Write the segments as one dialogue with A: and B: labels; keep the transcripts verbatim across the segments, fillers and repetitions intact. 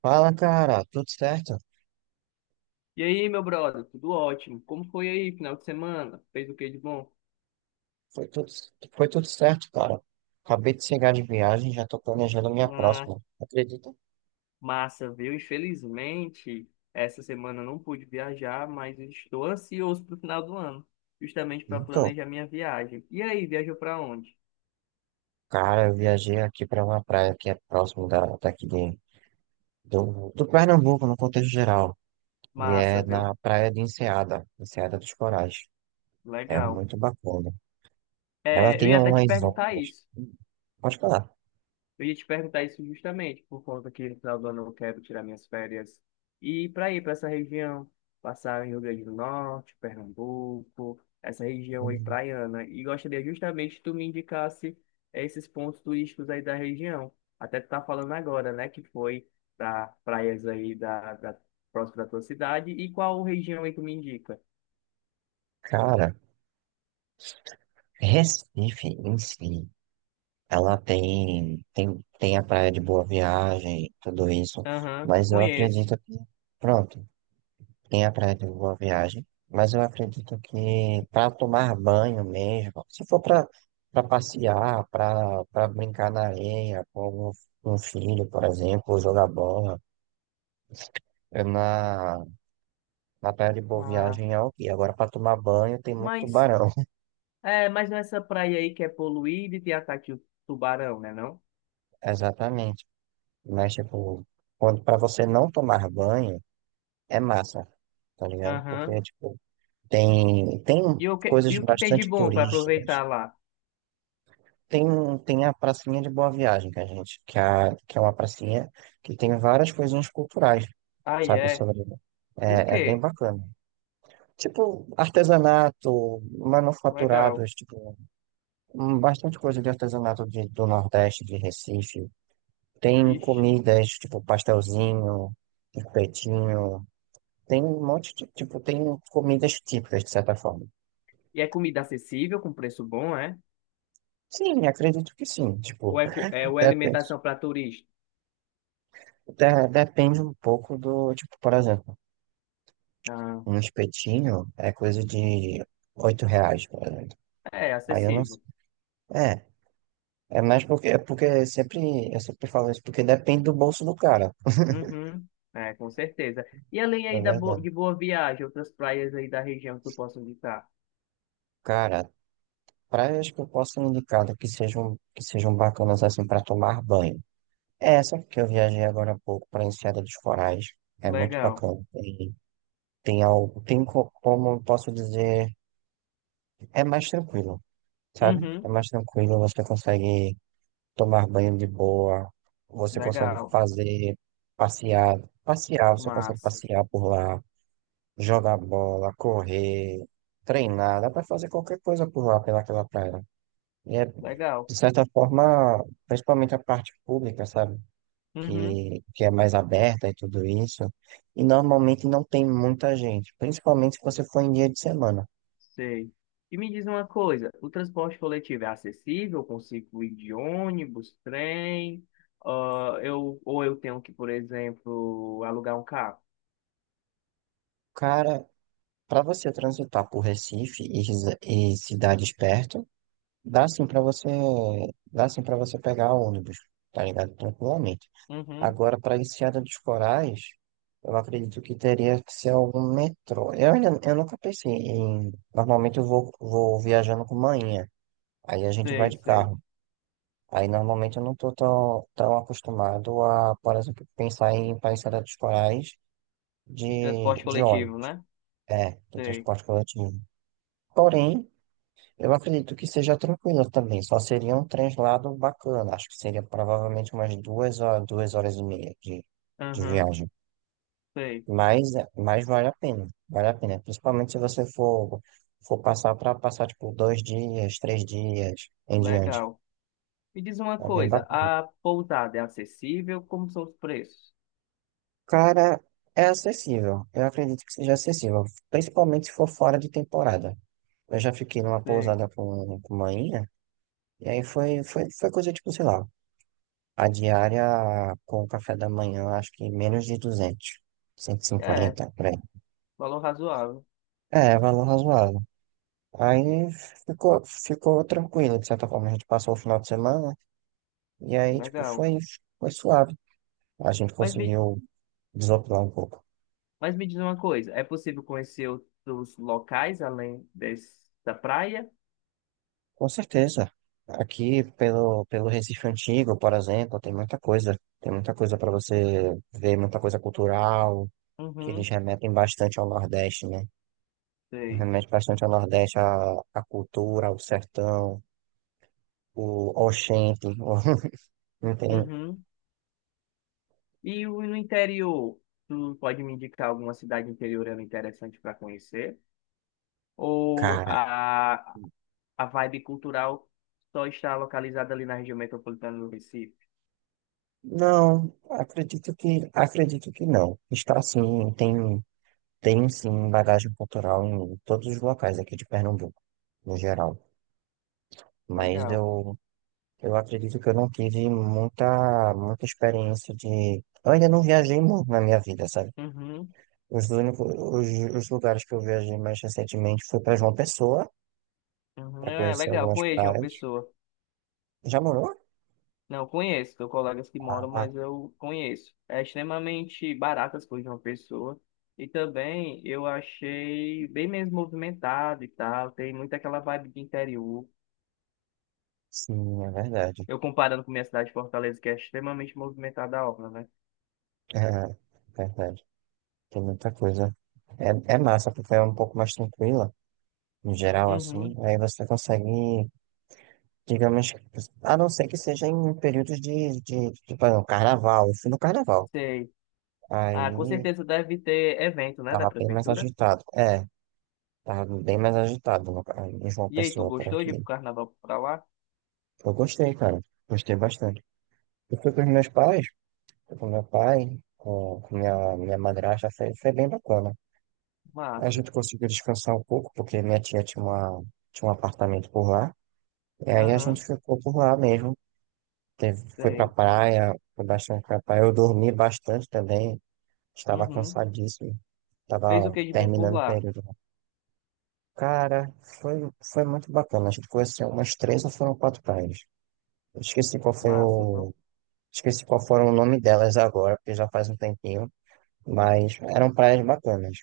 A: Fala, cara, tudo certo?
B: E aí, meu brother, tudo ótimo? Como foi aí, final de semana? Fez o que de bom?
A: Foi tudo, foi tudo certo, cara. Acabei de chegar de viagem, já tô planejando minha
B: Ah,
A: próxima. Acredita?
B: massa, viu? Infelizmente, essa semana eu não pude viajar, mas estou ansioso para o final do ano, justamente para
A: Então,
B: planejar minha viagem. E aí, viajou para onde?
A: cara, eu viajei aqui para uma praia que é próximo da, daqui de, do, do Pernambuco, no contexto geral. E
B: Massa,
A: é
B: viu?
A: na praia de Enseada, Enseada dos Corais. É
B: Legal.
A: muito bacana. Ela
B: É, eu
A: tem
B: ia até te
A: umas
B: perguntar
A: ondas.
B: isso.
A: Hum, Pode falar.
B: Eu ia te perguntar isso justamente, por conta que no final do ano eu quero tirar minhas férias e ir para ir para essa região, passar em Rio Grande do Norte, Pernambuco, essa região aí
A: Hum,
B: praiana. E gostaria justamente que tu me indicasse esses pontos turísticos aí da região. Até tu tá falando agora, né, que foi para praias aí da, da próxima da tua cidade. E qual região aí tu me indica?
A: Cara, Recife em si. Ela tem, tem, tem a praia de Boa Viagem, tudo isso,
B: Aham, eu
A: mas eu
B: conheço.
A: acredito que, pronto, tem a praia de Boa Viagem, mas eu acredito que para tomar banho mesmo, se for para para passear, para para brincar na areia com um, um filho, por exemplo, ou jogar bola, é na, na praia de Boa
B: Ah,
A: Viagem é ok. Agora, para tomar banho, tem muito
B: mas,
A: tubarão,
B: é, mas nessa praia aí que é poluída e tem ataque de tubarão, né, não?
A: exatamente. Mas, tipo, quando para você não tomar banho, é massa, tá ligado? Porque,
B: Aham.
A: tipo, tem, tem
B: E o que, e
A: coisas
B: o que tem de
A: bastante
B: bom para
A: turísticas.
B: aproveitar lá?
A: Tem, tem a pracinha de Boa Viagem que a gente, que, é a, que é uma pracinha que tem várias coisinhas culturais,
B: Ah,
A: sabe?
B: é.
A: Sobre,
B: O
A: é, é bem
B: quê?
A: bacana. Tipo, artesanato,
B: Legal.
A: manufaturados, tipo, hum, bastante coisa de artesanato de- do Nordeste, de Recife. Tem
B: Ixi.
A: comidas, tipo, pastelzinho, espetinho. Tem um monte de, tipo, tem comidas típicas, de certa forma.
B: E é comida acessível, com preço bom, é?
A: Sim, acredito que sim.
B: Ou
A: Tipo,
B: é, co- é, ou é
A: depende,
B: alimentação para turista?
A: de- depende um pouco do, tipo, por exemplo,
B: Ah,
A: um espetinho é coisa de oito reais, por exemplo.
B: é
A: Aí eu não sei.
B: acessível.
A: É, é mais porque, é porque sempre, eu sempre falo isso, porque depende do bolso do cara,
B: Uhum. É, com certeza. E além
A: é
B: aí da bo
A: verdade.
B: de Boa Viagem, outras praias aí da região que tu possa visitar?
A: Cara, praias que eu posso indicar que sejam, que sejam bacanas assim para tomar banho. É essa que eu viajei agora há pouco para Enseada dos Corais, é muito
B: Legal.
A: bacana. Tem, tem algo, tem co- como eu posso dizer, é mais tranquilo. Sabe? É
B: Uhum.
A: mais tranquilo, você consegue tomar banho de boa, você consegue
B: Legal.
A: fazer passear, passear, você consegue
B: Massa.
A: passear por lá, jogar bola, correr, treinar, dá pra fazer qualquer coisa por lá, pelaquela praia. E é,
B: Legal.
A: de certa forma, principalmente a parte pública, sabe?
B: Uhum.
A: Que, que é mais aberta e tudo isso. E normalmente não tem muita gente, principalmente se você for em dia de semana.
B: Sei. E me diz uma coisa, o transporte coletivo é acessível? Eu consigo ir de ônibus, trem? ah, eu, ou eu tenho que, por exemplo, alugar um carro?
A: Cara, para você transitar por Recife e, resi- e cidades perto, dá sim para você, dá sim para você pegar ônibus, tá ligado? Tranquilamente.
B: Uhum,
A: Agora, para Enseada dos Corais, eu acredito que teria que ser algum metrô. Eu ainda, eu nunca pensei em. Normalmente eu vou, vou viajando com manhã, aí a gente vai
B: sei,
A: de
B: sei.
A: carro. Aí normalmente eu não tô tão, tão acostumado a, por exemplo, pensar em para Enseada dos Corais
B: De
A: de,
B: transporte
A: de
B: coletivo,
A: ônibus.
B: né?
A: É, de
B: Sei.
A: transporte coletivo. Porém, eu acredito que seja tranquila também, só seria um translado bacana. Acho que seria provavelmente umas duas horas, duas horas e meia de, de
B: Uhum,
A: viagem.
B: sei.
A: Mas, mas vale a pena, vale a pena. Principalmente se você for, for passar para passar tipo dois dias, três dias em diante.
B: Legal. Me diz uma
A: É bem
B: coisa,
A: bacana.
B: a pousada é acessível? Como são os preços?
A: Cara, é acessível. Eu acredito que seja acessível, principalmente se for fora de temporada. Eu já fiquei numa
B: Sei.
A: pousada com, com uma inha, e aí foi, foi, foi coisa tipo, sei lá. A diária com o café da manhã, acho que menos de duzentos cento e
B: É,
A: cinquenta por aí.
B: valor razoável.
A: É, valor razoável. Aí ficou, ficou tranquilo, de certa forma. A gente passou o final de semana e aí, tipo,
B: Legal.
A: foi, foi suave. A gente
B: Mas me,
A: conseguiu desopilar um pouco.
B: Mas me diz uma coisa, é possível conhecer outros locais além dessa praia?
A: Com certeza. Aqui, pelo, pelo Recife Antigo, por exemplo, tem muita coisa. Tem muita coisa para você ver, muita coisa cultural, que eles
B: Uhum,
A: remetem bastante ao Nordeste, né?
B: sei.
A: Remete bastante ao Nordeste, a, a cultura, o sertão, o Oxente, não tem,
B: Uhum. E o- no interior, tu pode me indicar alguma cidade interiorana interessante para conhecer? Ou
A: cara,
B: a, a vibe cultural só está localizada ali na região metropolitana do Recife?
A: não, acredito que, acredito que não, está sim, tem, tem sim bagagem cultural em todos os locais aqui de Pernambuco, no geral, mas
B: Legal.
A: eu, eu acredito que eu não tive muita, muita experiência de, eu ainda não viajei muito na minha vida, sabe?
B: Uhum,
A: Os únicos, os, os lugares que eu viajei mais recentemente foi para João Pessoa,
B: uhum.
A: para
B: É
A: conhecer
B: legal,
A: algumas
B: conheço uma
A: praias.
B: pessoa.
A: Já morou?
B: Não conheço, tenho colegas que moram,
A: Ah,
B: mas eu conheço. É extremamente barato as coisas de uma pessoa. E também eu achei bem menos movimentado e tal. Tem muito aquela vibe de interior.
A: sim, é verdade.
B: Eu comparando com minha cidade, Fortaleza, que é extremamente movimentada a obra, né?
A: É, verdade. Tem muita coisa. É, é massa, porque é um pouco mais tranquila, no geral, assim.
B: Uhum,
A: Aí você consegue, digamos, a não ser que seja em períodos de, de, tipo, ah, não, carnaval. Eu fui no carnaval.
B: sei. Ah, com
A: Aí
B: certeza deve ter evento, né, da
A: tava bem mais
B: prefeitura.
A: agitado. É, tava bem mais agitado no, ca- em João
B: E aí, tu
A: Pessoa por
B: gostou de ir pro
A: aqui.
B: carnaval pra lá?
A: Eu gostei, cara. Gostei bastante. Eu fui com os meus pais, fui com meu pai, com, com minha, minha madrasta, foi, foi bem bacana. A
B: Massa.
A: gente conseguiu descansar um pouco, porque minha tia tinha uma, tinha um apartamento por lá. E aí a gente
B: Aham,
A: ficou por lá mesmo. Teve, foi pra
B: sei.
A: praia, foi bastante pra praia. Eu dormi bastante também. Estava
B: Uhum.
A: cansadíssimo.
B: Fez o
A: Estava
B: que de bom por
A: terminando o
B: lá?
A: período. Cara, foi, foi muito bacana. A gente conheceu umas três ou foram quatro praias. Eu esqueci qual foi
B: Massa, viu?
A: o. Esqueci qual foram o nome delas agora, porque já faz um tempinho. Mas eram praias bacanas.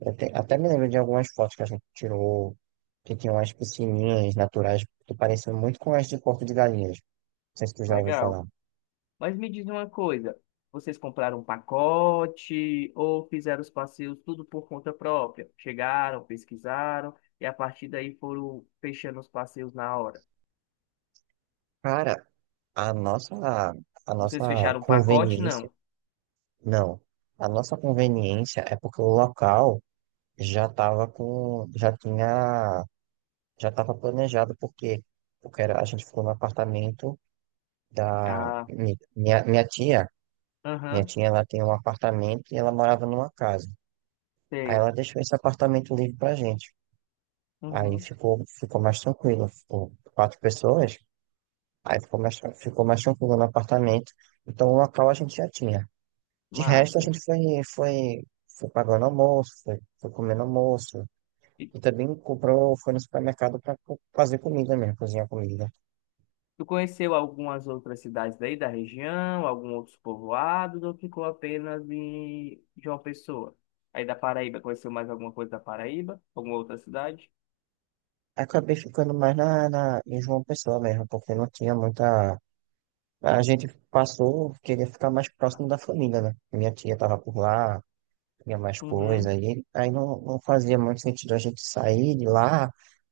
A: Eu te- até me lembro de algumas fotos que a gente tirou, que tinham umas piscininhas naturais que pareciam muito com as de Porto de Galinhas. Não sei se tu já ouviu
B: Legal.
A: falar.
B: Mas me diz uma coisa, vocês compraram um pacote ou fizeram os passeios tudo por conta própria? Chegaram, pesquisaram e a partir daí foram fechando os passeios na hora.
A: Cara, a nossa, a nossa
B: Vocês fecharam um pacote?
A: conveniência,
B: Não.
A: não, a nossa conveniência é porque o local já estava com, já tinha, já estava planejado, porque, porque era- a gente ficou no apartamento da
B: Ah,
A: mi- minha, minha tia. Minha
B: aham,
A: tia ela tem um apartamento e ela morava numa casa. Aí
B: sei.
A: ela deixou esse apartamento livre pra gente. Aí
B: Uhum,
A: ficou, ficou mais tranquilo. Ficou quatro pessoas, aí ficou mais, tran- ficou mais tranquilo no apartamento. Então o local a gente já tinha. De resto, a
B: massa.
A: gente foi, foi, foi pagando almoço, foi, foi comendo almoço.
B: E
A: E também comprou, foi no supermercado para fazer comida mesmo, cozinhar comida.
B: tu conheceu algumas outras cidades daí da região, algum outros povoados ou ficou apenas em João Pessoa? Aí da Paraíba, conheceu mais alguma coisa da Paraíba? Alguma outra cidade?
A: Acabei ficando mais na, na, em João Pessoa mesmo, porque não tinha muita. A gente passou, queria ficar mais próximo da família, né? Minha tia estava por lá, tinha mais coisa,
B: Uhum.
A: aí, aí não, não fazia muito sentido a gente sair de lá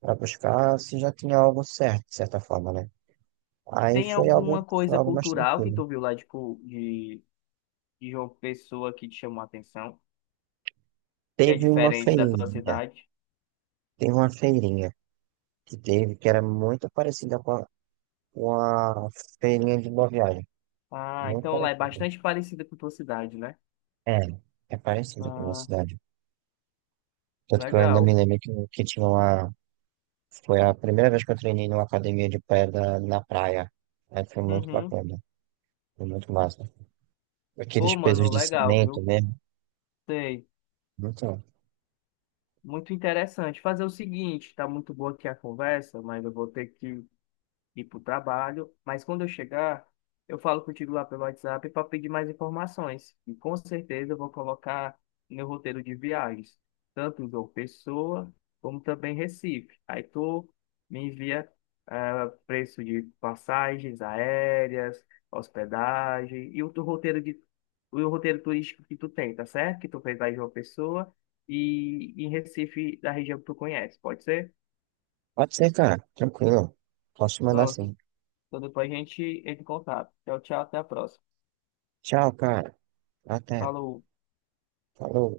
A: para buscar se já tinha algo certo, de certa forma, né? Aí
B: Tem
A: foi algo,
B: alguma
A: foi
B: coisa
A: algo mais
B: cultural que
A: tranquilo.
B: tu viu lá, tipo, de, de João Pessoa que te chamou a atenção, que é
A: Teve uma
B: diferente da tua
A: feirinha,
B: cidade?
A: teve uma feirinha que teve, que era muito parecida com a, com a, feirinha de Boa Viagem,
B: Ah,
A: muito
B: então lá é
A: parecida.
B: bastante parecida com a tua cidade, né?
A: É, é parecida com a minha
B: Ah,
A: cidade. Tanto que eu ainda me
B: legal.
A: lembro que, que tinha uma, foi a primeira vez que eu treinei numa academia de pedra na praia, aí foi muito
B: Uhum.
A: bacana, foi muito massa. Aqueles
B: Pô,
A: pesos
B: mano,
A: de
B: legal,
A: cimento
B: viu?
A: mesmo.
B: Sei.
A: Então,
B: Muito interessante. Fazer o seguinte, tá muito boa aqui a conversa, mas eu vou ter que ir para o trabalho, mas quando eu chegar, eu falo contigo lá pelo WhatsApp para pedir mais informações. E com certeza eu vou colocar meu roteiro de viagens, tanto João Pessoa, como também Recife. Aí tu me envia ah, preço de passagens aéreas, hospedagem e o teu roteiro de o roteiro turístico que tu tem, tá certo? Que tu fez lá em João Pessoa e em Recife, da região que tu conhece, pode ser?
A: pode ser, cara. Tranquilo. Posso mandar
B: Não.
A: sim.
B: Então depois a gente entra em contato. Tchau, tchau, até a próxima.
A: Tchau, cara. Até.
B: Falou.
A: Falou.